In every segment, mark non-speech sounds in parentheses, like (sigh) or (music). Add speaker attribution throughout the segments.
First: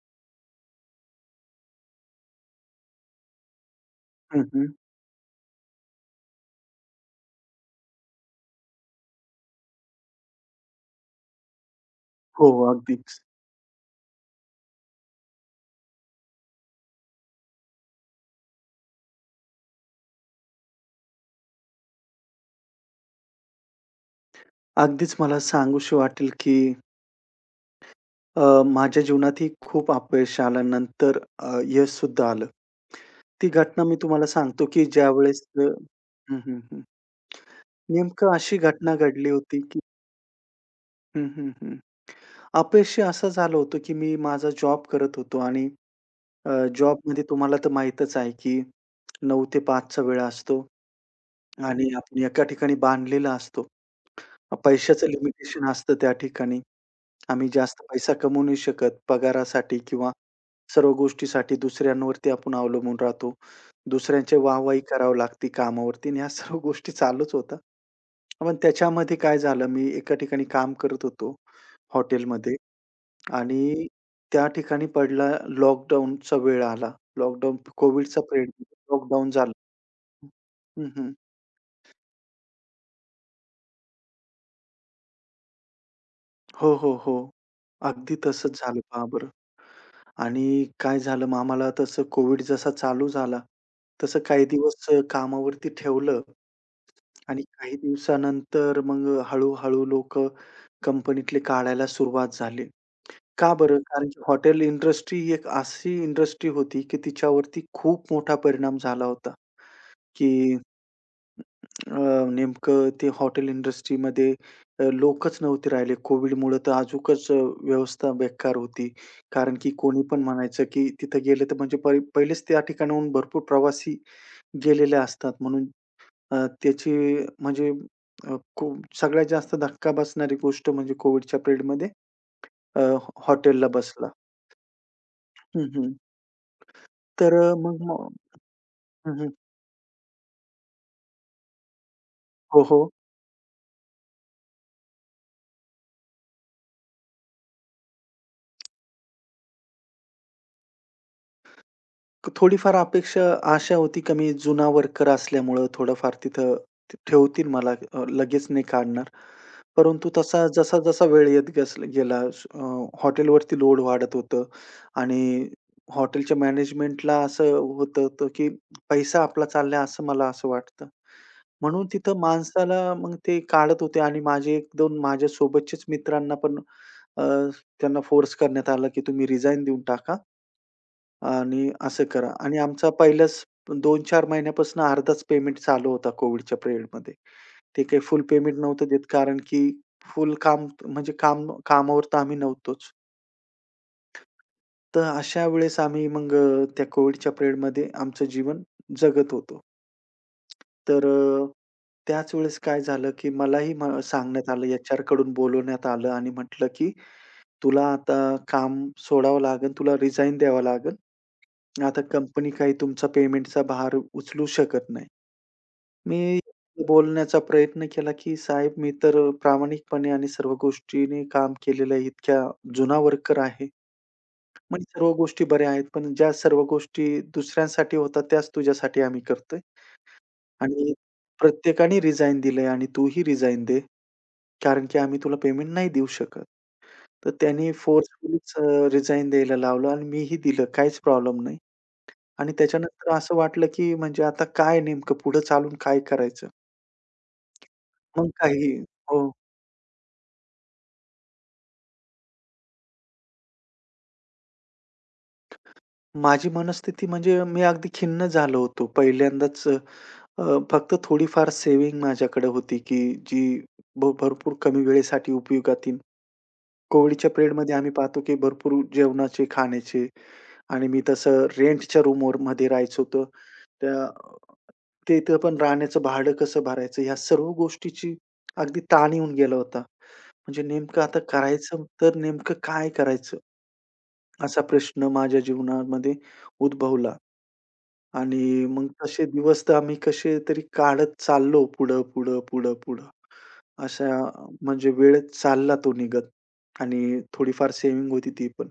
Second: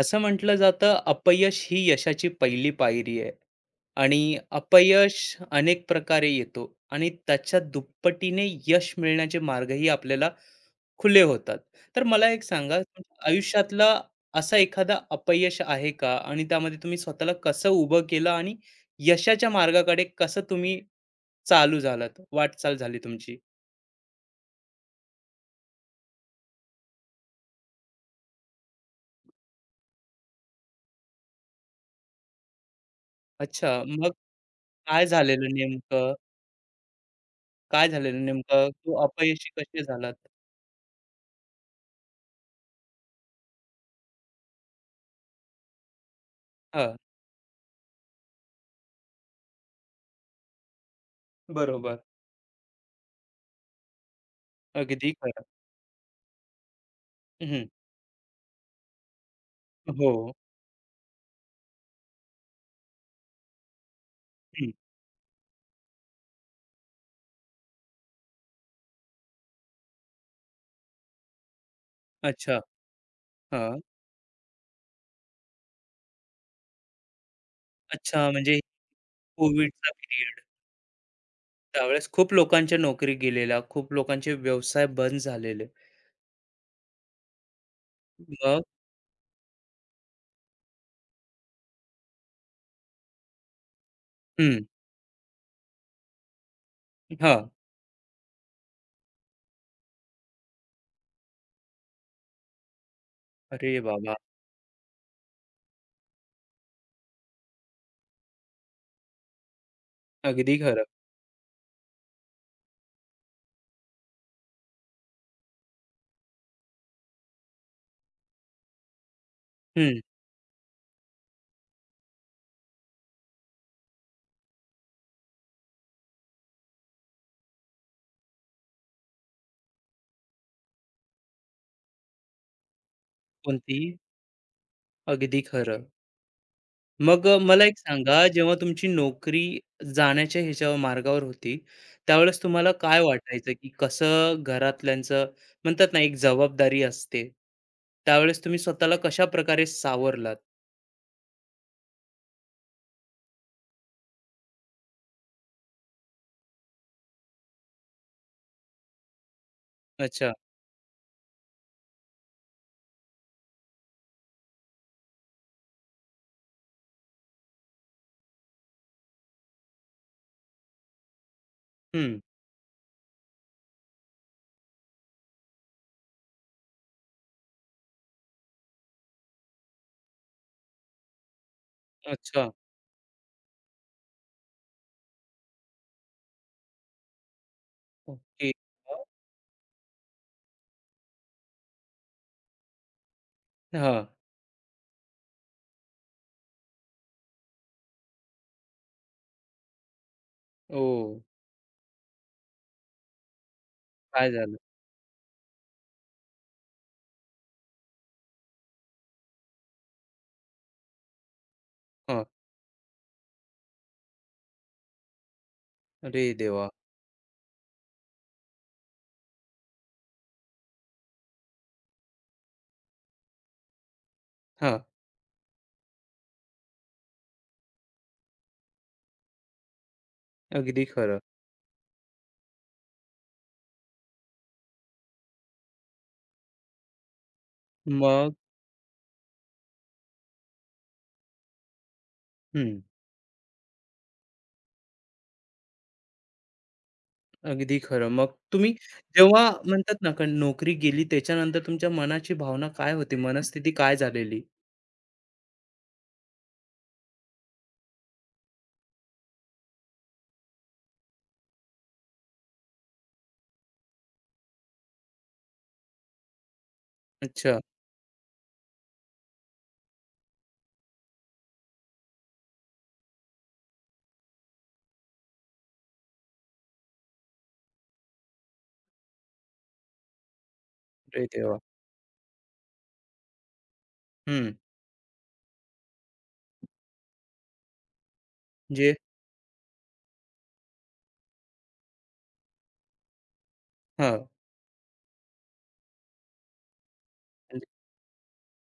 Speaker 1: असं म्हटलं जातं अपयश ही यशाची पहिली पायरी आहे. आणि
Speaker 2: हं, हं.
Speaker 1: अपयश अनेक प्रकारे येतो आणि त्याच्या दुप्पटीने यश मिळण्याचे मार्गही आपल्याला खुले होतात. तर मला एक
Speaker 2: हो,
Speaker 1: सांगा,
Speaker 2: अगदीच.
Speaker 1: तुमच्या आयुष्यातला असा एखादा अपयश आहे का? आणि त्यामध्ये तुम्ही स्वतःला कसं उभं केलं आणि यशाच्या मार्गाकडे कसं तुम्ही चालू झालात, वाटचाल झाली तुमची?
Speaker 2: अगदीच मला सांगूशी वाटेल, की माझ्या जीवनातही खूप अपयश आल्यानंतर यशसुद्धा आलं. ती
Speaker 1: अच्छा,
Speaker 2: घटना मी
Speaker 1: मग
Speaker 2: तुम्हाला सांगतो, की
Speaker 1: काय
Speaker 2: ज्यावेळेस
Speaker 1: झालेलं
Speaker 2: अ,
Speaker 1: नेमकं
Speaker 2: हं, हं, हं.
Speaker 1: काय झालेलं
Speaker 2: नेमकं अशी
Speaker 1: नेमकं तू
Speaker 2: घटना घडली
Speaker 1: अपयशी
Speaker 2: होती, की
Speaker 1: कसे झालात?
Speaker 2: हं, हं, हं. अपयश हे असं झालं होतं, की मी माझा जॉब करत होतो आणि अ,
Speaker 1: हा.
Speaker 2: जॉबमध्ये तुम्हाला तर माहीतच आहे, की 9 ते 5 चा वेळ असतो आणि
Speaker 1: बरोबर.
Speaker 2: आपण एका ठिकाणी बांधलेला असतो. पैशाचं
Speaker 1: अगदी खरं.
Speaker 2: लिमिटेशन असतं त्या ठिकाणी. आम्ही
Speaker 1: हं.
Speaker 2: जास्त पैसा कमवू नाही शकत. पगारासाठी किंवा
Speaker 1: हो.
Speaker 2: सर्व गोष्टीसाठी दुसऱ्यांवरती आपण अवलंबून राहतो. दुसऱ्यांची
Speaker 1: हं.
Speaker 2: वाहवाही करावी लागते कामावरती आणि ह्या सर्व गोष्टी चालूच होत्या. पण त्याच्यामध्ये काय झालं, मी एका ठिकाणी काम करत होतो हॉटेलमध्ये
Speaker 1: अच्छा. हां.
Speaker 2: आणि त्या ठिकाणी पडला लॉकडाऊनचा वेळ आला. लॉकडाऊन कोव्हिडचा
Speaker 1: अच्छा,
Speaker 2: पिरियड
Speaker 1: म्हणजे
Speaker 2: लॉकडाऊन झालं.
Speaker 1: कोविडचा पिरियड.
Speaker 2: हं, हं.
Speaker 1: त्यावेळेस खूप लोकांच्या नोकरी गेलेल्या, खूप लोकांचे व्यवसाय बंद झालेले.
Speaker 2: हो, हो, हो. अगदी तसंच
Speaker 1: मग.
Speaker 2: झालं पहा आणि काय झालं मग आम्हाला तसं कोविड जसा चालू झाला, तसं काही
Speaker 1: हं.
Speaker 2: दिवस कामावरती ठेवलं आणि
Speaker 1: हां.
Speaker 2: काही दिवसानंतर मग हळू-हळू लोकं कंपनीतले काढायला सुरुवात झाली. का
Speaker 1: अरे
Speaker 2: बरं? कारण
Speaker 1: बाबा!
Speaker 2: की हॉटेल इंडस्ट्री एक अशी इंडस्ट्री होती, की तिच्यावरती खूप मोठा परिणाम झाला होता, की
Speaker 1: अगदी खरं.
Speaker 2: अ, नेमकं ते हॉटेल इंडस्ट्रीमध्ये लोकच नव्हते राहिले. कोविडमुळं तर अजूकच व्यवस्था बेकार होती. कारण की
Speaker 1: हं.
Speaker 2: कोणी पण म्हणायचं, की तिथं गेलं तर म्हणजे पहिलेच त्या ठिकाणाहून भरपूर प्रवासी गेलेले असतात. म्हणून त्याची म्हणजे खूप सगळ्यात जास्त धक्का बसणारी गोष्ट म्हणजे कोविडच्या पिरियडमध्ये हॉटेलला
Speaker 1: कोणती?
Speaker 2: बसला.
Speaker 1: अगदी
Speaker 2: हं,
Speaker 1: खरं.
Speaker 2: हं.
Speaker 1: मग
Speaker 2: तर
Speaker 1: मला एक
Speaker 2: मग
Speaker 1: सांगा, जेव्हा तुमची
Speaker 2: हं, हं.
Speaker 1: नोकरी जाण्याच्या ह्याच्या मार्गावर होती, त्यावेळेस
Speaker 2: हो,
Speaker 1: तुम्हाला
Speaker 2: हो.
Speaker 1: काय वाटायचं, की कसं घरातल्यांचं, म्हणतात ना, एक जबाबदारी असते. त्यावेळेस तुम्ही स्वतःला कशाप्रकारे सावरलात?
Speaker 2: थोडीफार अपेक्षा अशा होती का मी जुना वर्कर असल्यामुळं थोडंफार तिथं ते ठेवतील मला, लगेच नाही काढणार. परंतु
Speaker 1: अच्छा.
Speaker 2: तसा जसा-जसा वेळ येत गेला हॉटेलवरती लोड वाढत होतं आणि हॉटेलच्या मॅनेजमेंटला असं होत होतं, की पैसा आपला चालला असं मला असं वाटतं. म्हणून
Speaker 1: हं.
Speaker 2: तिथं माणसाला मग ते काढत होते आणि माझे 1-2 माझ्या सोबतचेच मित्रांना पण अ, त्यांना फोर्स करण्यात आलं, की तुम्ही रिझाइन देऊन टाका. आणि असं करा
Speaker 1: अच्छा.
Speaker 2: आणि आमचा पहिल्याच 2-4 महिन्यापासून अर्धाच पेमेंट चालू होता कोव्हिडच्या पिरियडमध्ये. ते काही फुल
Speaker 1: ओके.
Speaker 2: पेमेंट नव्हतं
Speaker 1: हां.
Speaker 2: देत कारण की फुल काम म्हणजे काम कामावर तर आम्ही नव्हतोच.
Speaker 1: हां.
Speaker 2: तर अशा वेळेस आम्ही मग त्या कोव्हिडच्या पिरियडमध्ये आमचं जीवन जगत होतो. तर
Speaker 1: ओह!
Speaker 2: त्याच वेळेस काय झालं की मलाही
Speaker 1: काय
Speaker 2: सांगण्यात
Speaker 1: झालं?
Speaker 2: आलं एचआरकडून बोलवण्यात आलं आणि म्हटलं की, "तुला आता काम सोडावं लागेल, तुला रिझाइन द्यावं लागेल." आता
Speaker 1: हां.
Speaker 2: कंपनी काही तुमचा पेमेंटचा भार उचलू शकत नाही. मी
Speaker 1: अरे देवा!
Speaker 2: बोलण्याचा प्रयत्न केला, की, "साहेब मी तर प्रामाणिकपणे आणि सर्व गोष्टीने काम केलेलं आहे. इतक्या जुना वर्कर आहे.
Speaker 1: हां.
Speaker 2: म्हणजे सर्व गोष्टी बऱ्या आहेत. पण ज्या सर्व गोष्टी दुसऱ्यांसाठी होतात त्याच तुझ्यासाठी आम्ही करतोय
Speaker 1: अगदी
Speaker 2: आणि
Speaker 1: खरं.
Speaker 2: प्रत्येकाने रिझाइन दिलंय आणि तूही रिझाइन दे. कारण की आम्ही तुला पेमेंट नाही देऊ शकत." तर त्यांनी
Speaker 1: मग.
Speaker 2: फोर्सफुलीच द्यायला लावलं आणि मीही दिलं. काहीच प्रॉब्लेम नाही. आणि
Speaker 1: हं.
Speaker 2: त्याच्यानंतर असं वाटलं, की म्हणजे आता काय नेमकं पुढे चालून काय करायचं?
Speaker 1: अगदी खरं.
Speaker 2: मग
Speaker 1: मग तुम्ही,
Speaker 2: काही हो.
Speaker 1: जेव्हा म्हणतात ना, कारण नोकरी गेली त्याच्यानंतर तुमच्या मनाची भावना काय होती? मनस्थिती काय झालेली?
Speaker 2: माझी मनस्थिती म्हणजे मी अगदी खिन्न झालो होतो. पहिल्यांदाच फक्त थोडीफार सेव्हिंग माझ्याकडे होती, की जी भरपूर कमी वेळेसाठी उपयोगात येईल. कोविडच्या
Speaker 1: अच्छा.
Speaker 2: पिरियडमध्ये आम्ही पाहतो, की भरपूर जेवणाचे, खाण्याचे आणि मी तसं रेंटच्या रूमवरमध्ये राहायचो होतो. त्या तिथं पण राहण्याचं भाडं कसं भरायचं, ह्या सर्व गोष्टीची अगदी ताण येऊन गेला होता. म्हणजे नेमकं आता
Speaker 1: अरे देवा!
Speaker 2: करायचं तर नेमकं काय करायचं?
Speaker 1: हं.
Speaker 2: असा प्रश्न माझ्या जीवनामध्ये उद्भवला आणि मग
Speaker 1: जे.
Speaker 2: तसे दिवस तर आम्ही कसे तरी काढत चाललो पुढं, पुढं, पुढं, पुढं. अशा
Speaker 1: हां.
Speaker 2: म्हणजे वेळेत चालला तो निघत आणि
Speaker 1: म्हणजे.
Speaker 2: थोडीफार सेव्हिंग होती ती पण.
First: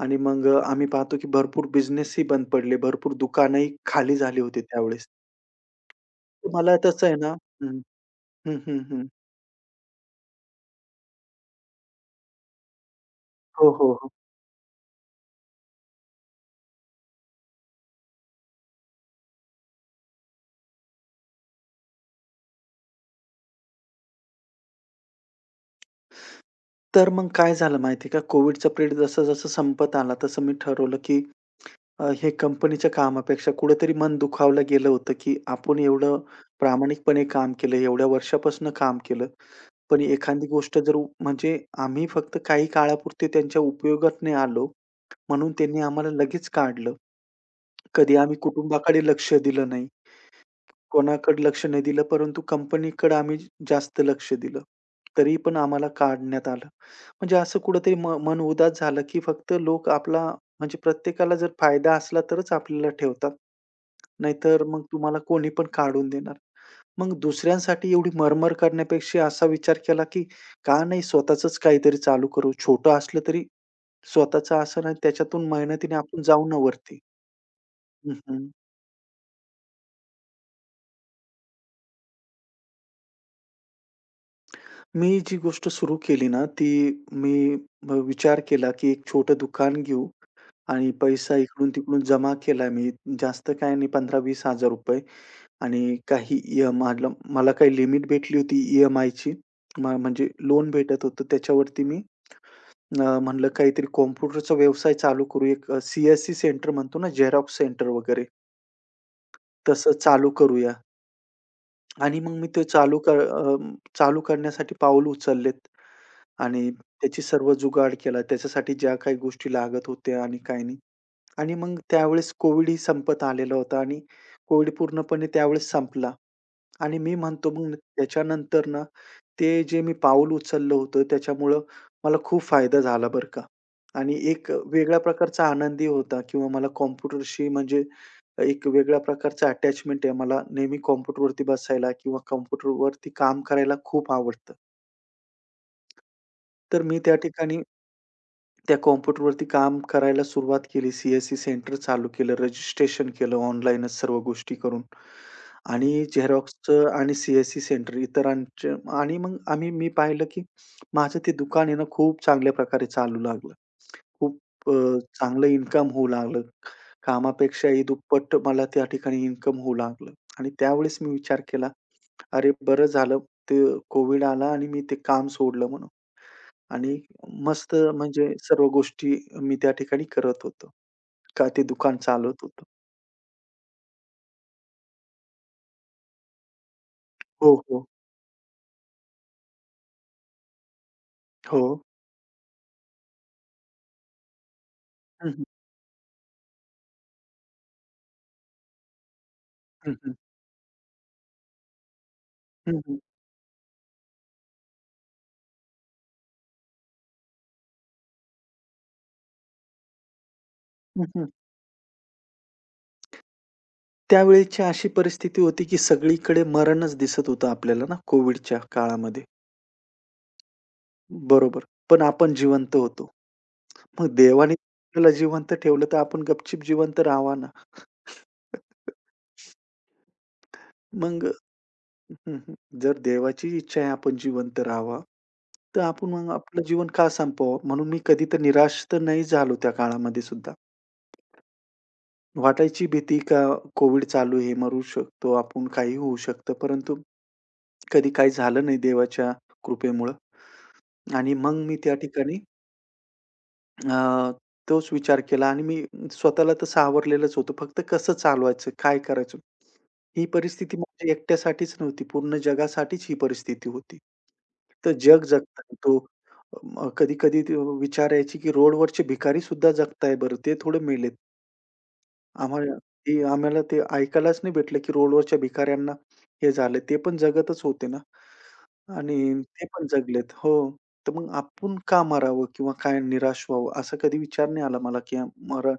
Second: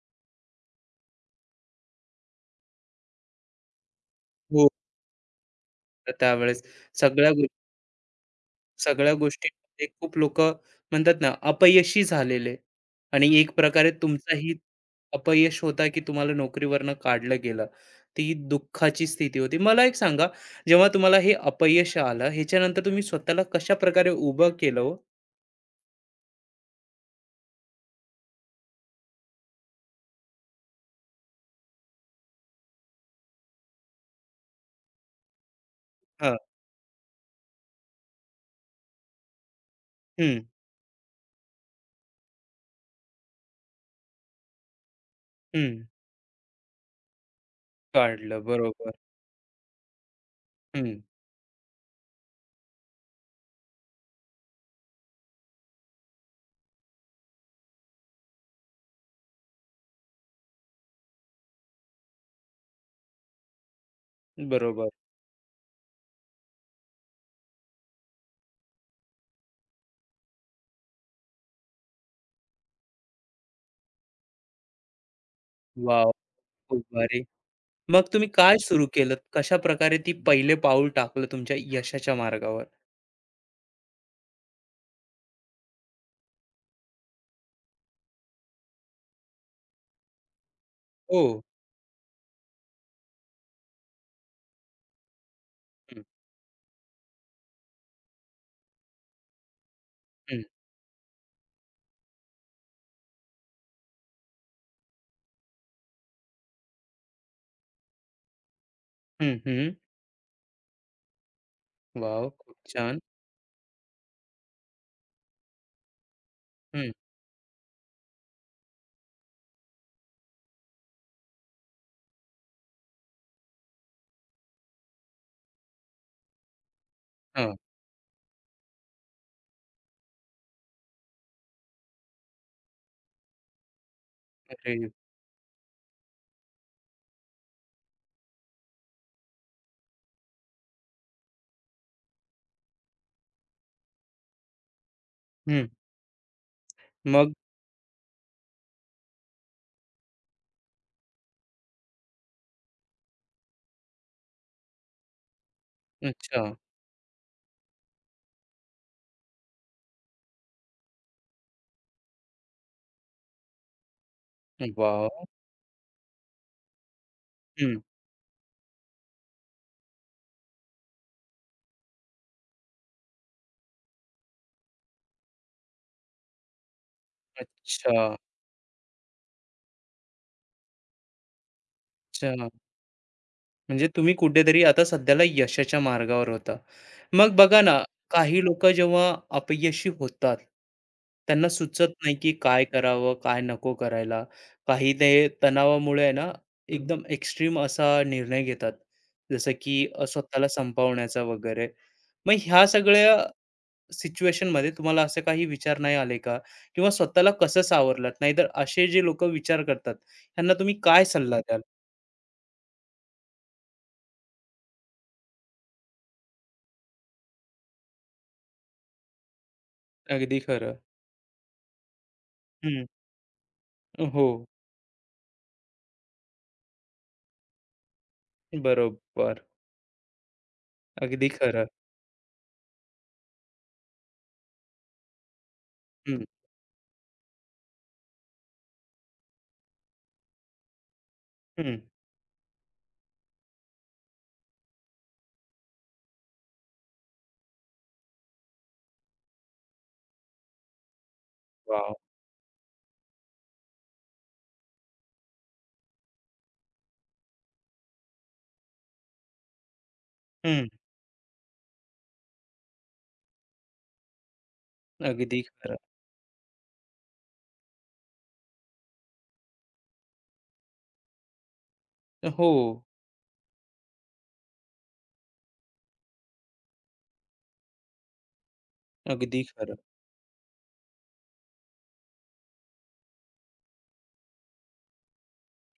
Speaker 2: आणि मग आम्ही पाहतो की भरपूर बिझनेसही बंद पडले, भरपूर दुकानंही खाली झाली होती
Speaker 1: हो.
Speaker 2: त्यावेळेस.
Speaker 1: त्यावेळेस
Speaker 2: मला तसं आहे
Speaker 1: सगळ्या
Speaker 2: ना. हं. हं, हं, हं.
Speaker 1: सगळ्या गोष्टींमध्ये खूप लोकं, म्हणतात ना, अपयशी झालेले आणि एक
Speaker 2: हो,
Speaker 1: प्रकारे
Speaker 2: हो, हो.
Speaker 1: तुमचाही अपयश होता, की तुम्हाला नोकरीवरनं काढलं गेलं. ती दुःखाची स्थिती होती. मला एक सांगा, जेव्हा तुम्हाला हे अपयश आलं, ह्याच्यानंतर तुम्ही स्वतःला कशाप्रकारे उभं केलं हो?
Speaker 2: तर मग काय झालं माहिती आहे का, कोविडचा पिरियड जसं-जसं संपत आला, तसं मी ठरवलं की हे कंपनीच्या कामापेक्षा कुठेतरी मन दुखावलं गेलं होतं, की आपण एवढं
Speaker 1: हां.
Speaker 2: प्रामाणिकपणे काम केलं, एवढ्या वर्षापासून काम केलं. पण
Speaker 1: हं,
Speaker 2: एखादी गोष्ट जर म्हणजे आम्ही फक्त काही काळापुरते त्यांच्या उपयोगात नाही आलो, म्हणून
Speaker 1: हं.
Speaker 2: त्यांनी आम्हाला लगेच काढलं. कधी आम्ही
Speaker 1: काढलं, बरोबर.
Speaker 2: कुटुंबाकडे लक्ष दिलं नाही.
Speaker 1: हं.
Speaker 2: कोणाकडे लक्ष नाही दिलं, परंतु कंपनीकडे आम्ही जास्त लक्ष दिलं. तरी पण आम्हाला काढण्यात आलं. म्हणजे असं कुठेतरी मन उदास झालं, की फक्त लोक आपला म्हणजे प्रत्येकाला जर फायदा असला तरच आपल्याला ठेवतात. नाहीतर मग
Speaker 1: बरोबर.
Speaker 2: तुम्हाला कोणी पण काढून देणार. मग दुसऱ्यांसाठी एवढी मरमर करण्यापेक्षा असा विचार केला, की का नाही स्वतःचंच काहीतरी चालू करू? छोटं असलं तरी स्वतःचं असं नाही त्याच्यातून मेहनतीने
Speaker 1: वॉव!
Speaker 2: आपण जाऊ ना
Speaker 1: खूप
Speaker 2: वरती.
Speaker 1: भारी. मग
Speaker 2: हं,
Speaker 1: तुम्ही
Speaker 2: हं.
Speaker 1: काय सुरू केलंत? कशाप्रकारे ती पहिले पाऊल टाकलं तुमच्या यशाच्या मार्गावर?
Speaker 2: मी जी गोष्ट सुरू केली ना, ती मी विचार केला, की एक छोटं दुकान घेऊ आणि
Speaker 1: हो.
Speaker 2: पैसा इकडून-तिकडून जमा केला मी. जास्त काही नाही ₹15,000-20,000 आणि
Speaker 1: हं,
Speaker 2: काही ई मला मला काही लिमिट भेटली होती ई-एम-आयची. म्हणजे
Speaker 1: हं,
Speaker 2: लोन भेटत होतं. त्याच्यावरती मी म्हणलं काहीतरी कॉम्प्युटरचा व्यवसाय चालू करू. एक सेंटर म्हणतो ना, झेरॉक्स सेंटर वगैरे
Speaker 1: हं, हं.
Speaker 2: तसं चालू करूया. आणि
Speaker 1: वाव,
Speaker 2: मग मी
Speaker 1: खूप
Speaker 2: ते
Speaker 1: छान.
Speaker 2: चालू करण्यासाठी पाऊल उचललेत आणि
Speaker 1: हं.
Speaker 2: त्याची सर्व जुगाड केला. त्याच्यासाठी ज्या काही गोष्टी लागत होत्या आणि काही नाही. आणि मग त्यावेळेस कोविडही संपत आलेला होता आणि कोविड पूर्णपणे त्यावेळेस संपला. आणि मी म्हणतो
Speaker 1: हां.
Speaker 2: मग त्याच्यानंतर ना, ते जे मी पाऊल उचललं होतं त्याच्यामुळं मला खूप फायदा झाला बरं का. आणि एक
Speaker 1: अरे!
Speaker 2: वेगळ्या प्रकारचा आनंदही होता किंवा मला कॉम्प्युटरशी म्हणजे एक वेगळ्या प्रकारचं अटॅचमेंट आहे. मला नेहमी कॉम्प्युटरवरती बसायला किंवा कॉम्प्युटरवरती काम करायला खूप आवडतं.
Speaker 1: हं.
Speaker 2: तर मी त्या
Speaker 1: मग?
Speaker 2: ठिकाणी त्या कॉम्प्युटरवरती काम करायला सुरुवात केली. सी एस सेंटर चालू केलं, रजिस्ट्रेशन केलं ऑनलाईनच सर्व गोष्टी करून आणि
Speaker 1: अच्छा.
Speaker 2: झेरॉक्सचं आणि सी-एस-सी सेंटर इतरांचे आणि मग मी पाहिलं, की माझं ते दुकान आहे ना खूप चांगल्या प्रकारे चालू लागलं. खूप
Speaker 1: वॉव!
Speaker 2: चांगलं इन्कम होऊ लागलं.
Speaker 1: हं.
Speaker 2: कामापेक्षाही दुप्पट मला त्या ठिकाणी इन्कम होऊ लागलं आणि त्यावेळेस मी विचार केला, "अरे, बरं झालं ते कोव्हिड आला आणि मी ते काम सोडलं म्हणून." आणि मस्त
Speaker 1: अच्छा,
Speaker 2: म्हणजे सर्व गोष्टी मी त्या ठिकाणी करत होतो. का ते दुकान चालवत
Speaker 1: अच्छा.
Speaker 2: होतो.
Speaker 1: म्हणजे तुम्ही कुठेतरी आता सध्याला यशाच्या मार्गावर होता. मग
Speaker 2: हो,
Speaker 1: बघा ना,
Speaker 2: हो.
Speaker 1: काही लोकं जेव्हा अपयशी होतात, त्यांना
Speaker 2: हो.
Speaker 1: सुचत नाही की काय करावं, काय नको करायला. काही ते
Speaker 2: हं, हं.
Speaker 1: तणावामुळे आहे ना, एकदम एक्स्ट्रीम असा निर्णय घेतात. जसं की
Speaker 2: हं, हं.
Speaker 1: स्वतःला संपवण्याचा वगैरे. मग ह्या
Speaker 2: हं, हं.
Speaker 1: सगळ्या सिच्युएशनमध्ये तुम्हाला असे काही विचार नाही आले का? किंवा स्वतःला कसं सावरलात? नाहीतर असे जे लोकं विचार करतात, त्यांना तुम्ही काय
Speaker 2: हं, हं.
Speaker 1: सल्ला द्याल?
Speaker 2: त्यावेळेची अशी परिस्थिती होती, की सगळीकडे मरणच दिसत होतं आपल्याला ना कोव्हिडच्या काळामध्ये.
Speaker 1: अगदी खरं.
Speaker 2: बरोबर. पण आपण जिवंत
Speaker 1: हं.
Speaker 2: होतो. मग
Speaker 1: हो,
Speaker 2: देवाने आपल्याला जिवंत ठेवलं, तर आपण गपचूप जिवंत राहावा ना. (laughs)
Speaker 1: बरोबर.
Speaker 2: मग
Speaker 1: अगदी खरं.
Speaker 2: (laughs) हं, हं. जर देवाची इच्छा आहे आपण जिवंत राहावा, तर आपण
Speaker 1: हं,
Speaker 2: मग आपलं जीवन का संपवावं? म्हणून मी कधी तर निराश तर नाही झालो त्या काळामध्ये सुद्धा.
Speaker 1: हं.
Speaker 2: वाटायची भीती का कोविड चालू आहे, मरू शकतो आपण, काहीही होऊ शकतं. परंतु कधी काही झालं नाही देवाच्या कृपेमुळं आणि मग मी
Speaker 1: वॉव!
Speaker 2: त्या ठिकाणी अ, तोच विचार केला आणि मी स्वतःला तर सावरलेलंच होतं. फक्त कसं चालवायचं? काय करायचं? ही
Speaker 1: हं,
Speaker 2: परिस्थिती माझ्या एकट्यासाठीच नव्हती. पूर्ण जगासाठीच ही परिस्थिती होती. तर जग
Speaker 1: अगदी
Speaker 2: जगताय
Speaker 1: खरं.
Speaker 2: तो कधी-कधी ते विचार यायची, की रोडवरचे भिकारी सुद्धा जगताय बरं. ते थोडे मेलेत.
Speaker 1: हो,
Speaker 2: आम्हाला आम्हाला ते ऐकायलाच नाही भेटलं, की रोडवरच्या भिकाऱ्यांना हे झालं. ते पण जगतच होते ना आणि
Speaker 1: अगदी
Speaker 2: ते
Speaker 1: खरं.
Speaker 2: पण जगलेत. हो. तर मग आपण का मरावं किंवा काय निराश व्हावं असा कधी विचार नाही आला मला, की मरा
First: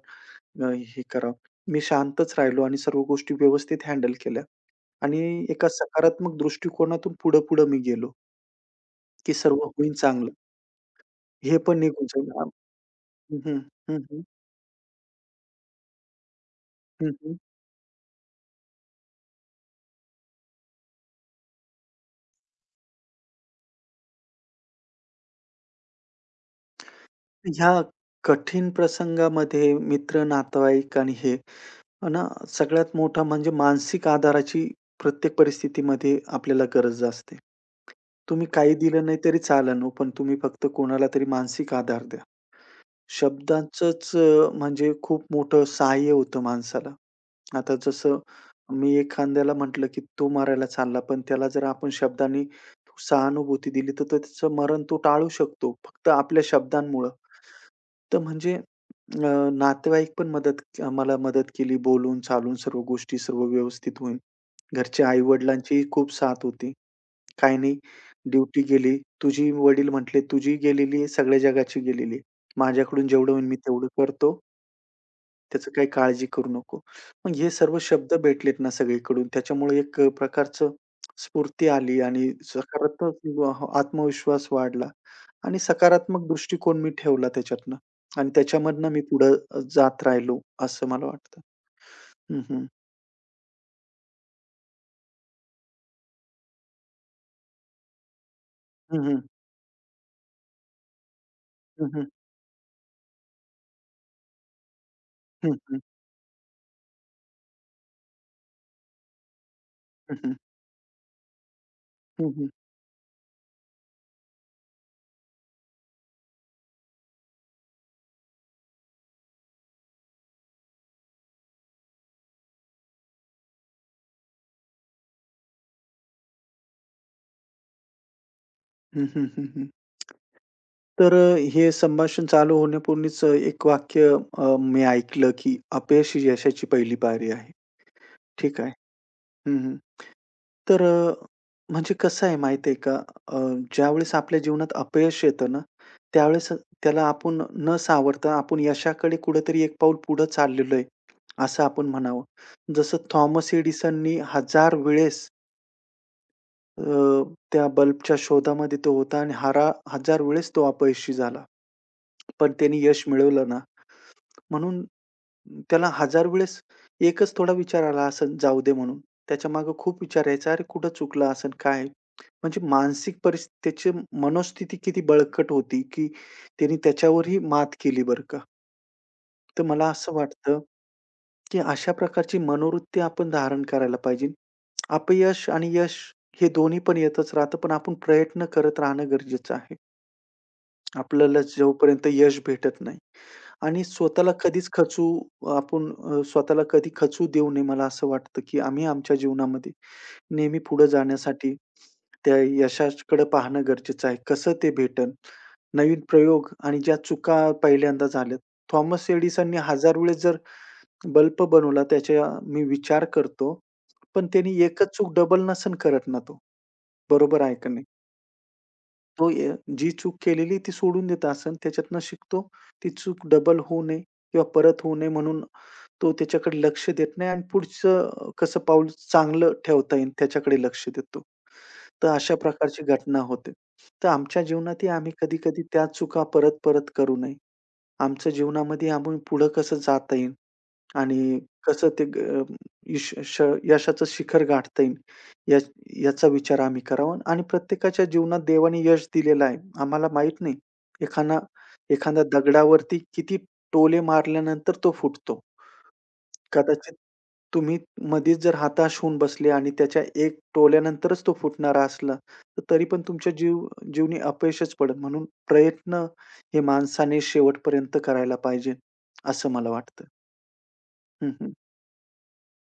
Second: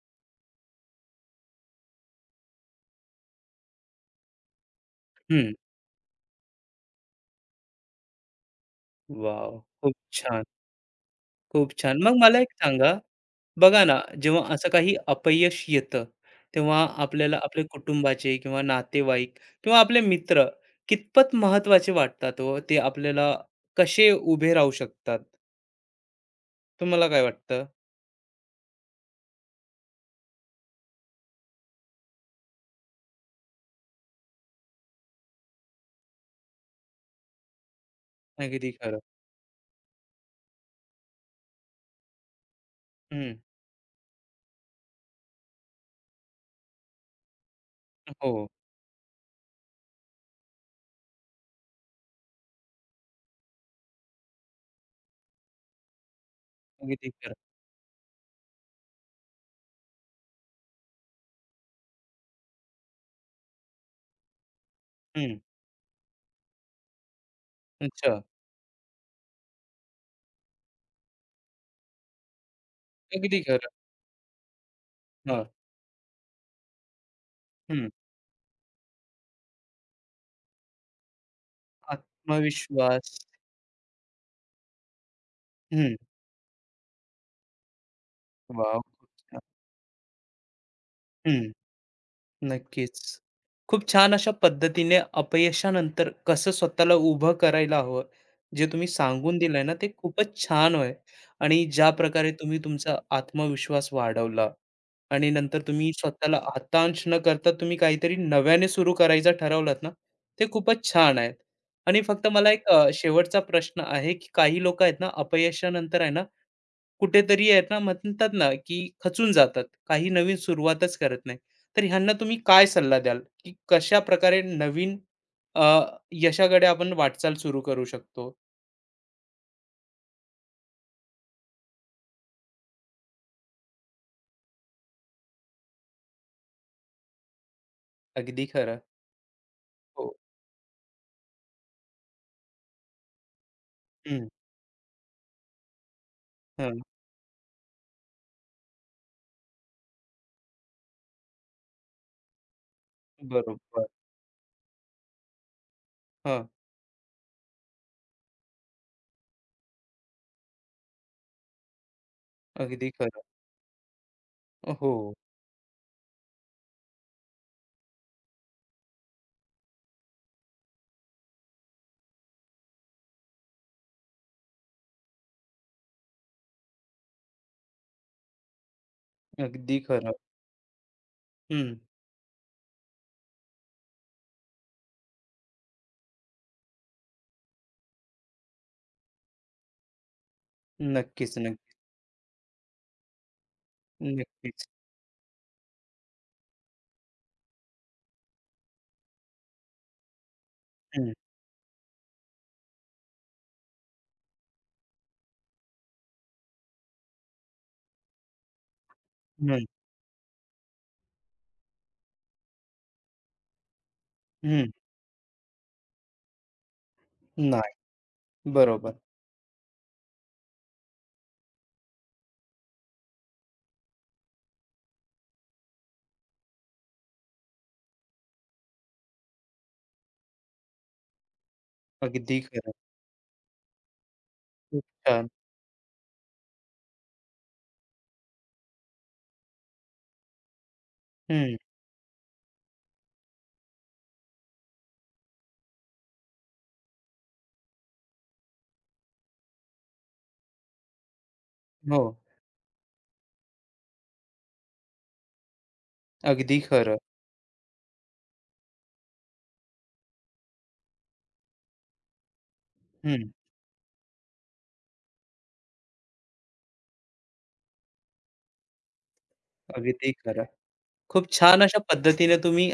Speaker 2: हे करावं. मी शांतच राहिलो आणि सर्व गोष्टी व्यवस्थित हँडल केल्या आणि
Speaker 1: हं,
Speaker 2: एका सकारात्मक दृष्टिकोनातून पुढे-पुढे मी गेलो, की
Speaker 1: वॉव!
Speaker 2: सर्व
Speaker 1: खूप
Speaker 2: होईल चांगलं.
Speaker 1: छान.
Speaker 2: हे
Speaker 1: खूप
Speaker 2: पण
Speaker 1: छान.
Speaker 2: निघून
Speaker 1: मग मला
Speaker 2: जाईल.
Speaker 1: एक सांगा,
Speaker 2: हं, हं.
Speaker 1: बघा ना,
Speaker 2: हं, हं.
Speaker 1: जेव्हा असं काही अपयश येतं, तेव्हा आपल्याला
Speaker 2: हं,
Speaker 1: आपल्या कुटुंबाचे किंवा नातेवाईक किंवा आपले मित्र कितपत महत्त्वाचे वाटतात हो? ते आपल्याला कसे उभे राहू शकतात? तुम्हाला काय वाटतं?
Speaker 2: ह्या कठीण प्रसंगामध्ये मित्र, नातेवाईक आणि हे ना सगळ्यात मोठा म्हणजे मानसिक आधाराची प्रत्येक परिस्थितीमध्ये आपल्याला गरज असते. तुम्ही
Speaker 1: अगदी
Speaker 2: काही
Speaker 1: खरं.
Speaker 2: दिलं नाही तरी चालेल हो, पण तुम्ही फक्त कोणाला तरी मानसिक आधार द्या.
Speaker 1: हं.
Speaker 2: शब्दांचंच म्हणजे खूप मोठं सहाय्य होतं माणसाला. आता जसं
Speaker 1: हो.
Speaker 2: मी एखाद्याला म्हटलं, की "तो मरायला चालला," पण त्याला जर आपण शब्दांनी सहानुभूती दिली, तर त्याचं मरण तो टाळू शकतो, फक्त आपल्या
Speaker 1: अगदी
Speaker 2: शब्दांमुळं.
Speaker 1: खरं.
Speaker 2: तर म्हणजे नातेवाईक पण मला मदत केली बोलून, चालून सर्व गोष्टी सर्व व्यवस्थित होईल. घरच्या
Speaker 1: हं.
Speaker 2: आई-वडिलांचीही खूप साथ होती. काही नाही
Speaker 1: अच्छा.
Speaker 2: ड्युटी गेली. तुझी वडील म्हटले, "तुझी गेलेली आहे, सगळ्या जगाची गेलेली आहे. माझ्याकडून जेवढं
Speaker 1: अगदी
Speaker 2: होईल मी
Speaker 1: खरं.
Speaker 2: तेवढं करतो
Speaker 1: हां.
Speaker 2: त्याचं काही काळजी करू नको. मग हे सर्व
Speaker 1: हं.
Speaker 2: शब्द भेटलेत ना सगळीकडून त्याच्यामुळे एक प्रकारचं स्फूर्ती आली आणि
Speaker 1: आत्मविश्वास.
Speaker 2: सकारात्मक आत्मविश्वास वाढला आणि
Speaker 1: हं.
Speaker 2: सकारात्मक दृष्टिकोन मी ठेवला त्याच्यातनं आणि
Speaker 1: वॉव!
Speaker 2: त्याच्यामधनं मी
Speaker 1: खूप
Speaker 2: पुढं
Speaker 1: छान.
Speaker 2: जात राहिलो असं मला वाटतं.
Speaker 1: हं.
Speaker 2: हं, हं.
Speaker 1: नक्कीच. खूप छान अशा पद्धतीने अपयशानंतर कसं स्वतःला उभं करायला हवं, जे तुम्ही
Speaker 2: हं, हं.
Speaker 1: सांगून दिलंय ना, ते खूपच छान आहे. आणि ज्या
Speaker 2: हं, हं.
Speaker 1: प्रकारे तुम्ही तुमचा आत्मविश्वास वाढवला आणि
Speaker 2: हं,
Speaker 1: नंतर
Speaker 2: हं.
Speaker 1: तुम्ही स्वतःला हताश न करता तुम्ही काहीतरी नव्याने सुरू करायचं ठरवलत ना,
Speaker 2: हं, हं.
Speaker 1: ते खूपच छान आहेत. आणि फक्त
Speaker 2: हं, हं.
Speaker 1: मला एक शेवटचा प्रश्न आहे, की काही लोकं आहेत ना, अपयशानंतर आहे ना, कुठेतरी आहेत ना, म्हणतात ना, की खचून जातात. काही नवीन सुरुवातच करत नाही. तर ह्यांना तुम्ही काय सल्ला द्याल, की कशाप्रकारे नवीन अ, यशाकडे आपण वाटचाल सुरू करू शकतो?
Speaker 2: हं, हं. हं, हं. तर हे संभाषण चालू होण्यापूर्वीच एक वाक्य मी ऐकलं, की अपयश ही यशाची पहिली पायरी आहे.
Speaker 1: अगदी
Speaker 2: ठीक आहे.
Speaker 1: खरं.
Speaker 2: हं, हं.
Speaker 1: हो.
Speaker 2: तर म्हणजे कसं आहे माहिती आहे का, अ, ज्यावेळेस
Speaker 1: हं,
Speaker 2: आपल्या जीवनात अपयश येतं ना, त्यावेळेस
Speaker 1: हं.
Speaker 2: त्याला आपण न सावरता आपण यशाकडे कुठेतरी एक पाऊल पुढे चाललेलो आहे, असं आपण म्हणावं. जसं थॉमस
Speaker 1: बरोबर.
Speaker 2: एडिसननी हजार वेळेस
Speaker 1: हां.
Speaker 2: अ, त्या बल्बच्या शोधामध्ये तो होता आणि 1000 वेळेस तो अपयशी झाला. पण त्याने
Speaker 1: अगदी
Speaker 2: यश
Speaker 1: खरं.
Speaker 2: मिळवलं ना, म्हणून
Speaker 1: हो.
Speaker 2: त्याला 1000 वेळेस एकच थोडा विचार आला असेल, "जाऊ दे" म्हणून. त्याच्यामागे खूप विचार यायचा, "अरे कुठं चुकलं असेल? काय?" म्हणजे मानसिक परिस्थिती त्याची मनोस्थिती किती बळकट होती, की त्यांनी त्याच्यावरही मात केली बरं का. तर
Speaker 1: अगदी
Speaker 2: मला
Speaker 1: खरं.
Speaker 2: असं वाटतं, की
Speaker 1: हं.
Speaker 2: अशा प्रकारची मनोवृत्ती आपण धारण करायला पाहिजे. अपयश आणि यश हे दोन्ही पण येतच राहतं, पण आपण प्रयत्न करत राहणं गरजेचं आहे.
Speaker 1: नक्कीच,
Speaker 2: आपल्याला
Speaker 1: नक्की.
Speaker 2: जोपर्यंत यश भेटत नाही आणि स्वतःला
Speaker 1: नक्कीच.
Speaker 2: कधीच खचू आपण स्वतःला कधी खचू देऊ नये मला असं वाटतं, की आम्ही आमच्या जीवनामध्ये नेहमी पुढे
Speaker 1: हं,
Speaker 2: जाण्यासाठी त्या यशाकडे पाहणं गरजेचं आहे. कसं ते भेटन नवीन प्रयोग आणि ज्या चुका पहिल्यांदा झाल्यात. थॉमस एडिसननी
Speaker 1: हं,
Speaker 2: हजार वेळेस जर बल्ब बनवला त्याच्या मी विचार करतो, पण त्याने
Speaker 1: हं.
Speaker 2: एकच चूक डबल नसेल करत ना तो. बरोबर आहे का
Speaker 1: नाही.
Speaker 2: नाही?
Speaker 1: बरोबर.
Speaker 2: तो ए जी चूक केलेली ती सोडून देत असन. त्याच्यातनं शिकतो, ती चूक डबल होऊ नये किंवा परत होऊ नये म्हणून तो त्याच्याकडे लक्ष देत नाही आणि पुढचं कसं पाऊल चांगलं ठेवता येईल त्याच्याकडे लक्ष देतो. तर अशा
Speaker 1: अगदी खरं.
Speaker 2: प्रकारची घटना होते. तर आमच्या
Speaker 1: खूप
Speaker 2: जीवनातही आम्ही
Speaker 1: छान.
Speaker 2: कधी-कधी त्या चुका परत-परत करू नये. आमच्या जीवनामध्ये आम्ही पुढं कसं जाता येईल आणि
Speaker 1: हं.
Speaker 2: कसं ते अ, यश श यशाचं शिखर गाठता येईल, या याचा विचार आम्ही करावा आणि प्रत्येकाच्या जीवनात देवाने यश दिलेलं आहे. आम्हाला माहीत नाही, एखादा
Speaker 1: हो.
Speaker 2: एखाद्या दगडावरती किती टोले मारल्यानंतर तो फुटतो.
Speaker 1: अगदी
Speaker 2: कदाचित
Speaker 1: खरं.
Speaker 2: तुम्ही मधीच जर हताश होऊन बसले आणि त्याच्या एक टोल्यानंतरच तो फुटणारा असला, तर तरी पण
Speaker 1: हं.
Speaker 2: तुमच्या जीव जीवनी अपयशच पडेल. म्हणून प्रयत्न हे माणसाने शेवटपर्यंत करायला पाहिजे, असं मला वाटतं.
Speaker 1: अगदी खरं. खूप
Speaker 2: हं, हं.
Speaker 1: छान अशा पद्धतीने तुम्ही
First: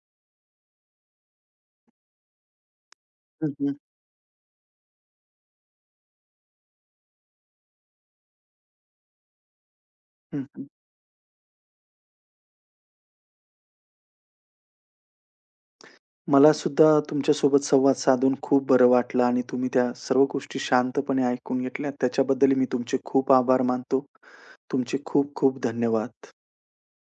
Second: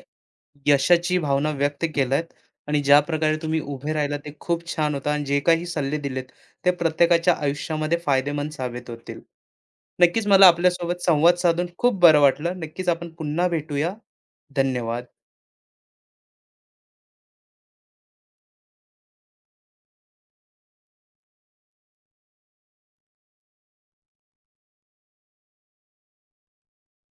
Speaker 1: यशाची भावना व्यक्त केल्यात आणि ज्या प्रकारे तुम्ही
Speaker 2: हं,
Speaker 1: उभे राहिला ते खूप छान होतं आणि जे काही सल्ले दिलेत ते प्रत्येकाच्या आयुष्यामध्ये फायदेमंद साबित होतील. नक्कीच
Speaker 2: हं,
Speaker 1: मला
Speaker 2: हं.
Speaker 1: आपल्यासोबत संवाद साधून खूप बरं वाटलं. नक्कीच आपण पुन्हा भेटूया. धन्यवाद.
Speaker 2: मला सुद्धा तुमच्यासोबत संवाद साधून खूप बरं वाटलं आणि तुम्ही त्या सर्व गोष्टी शांतपणे ऐकून घेतल्या. त्याच्याबद्दल मी तुमचे खूप आभार मानतो. तुमचे खूप खूप धन्यवाद.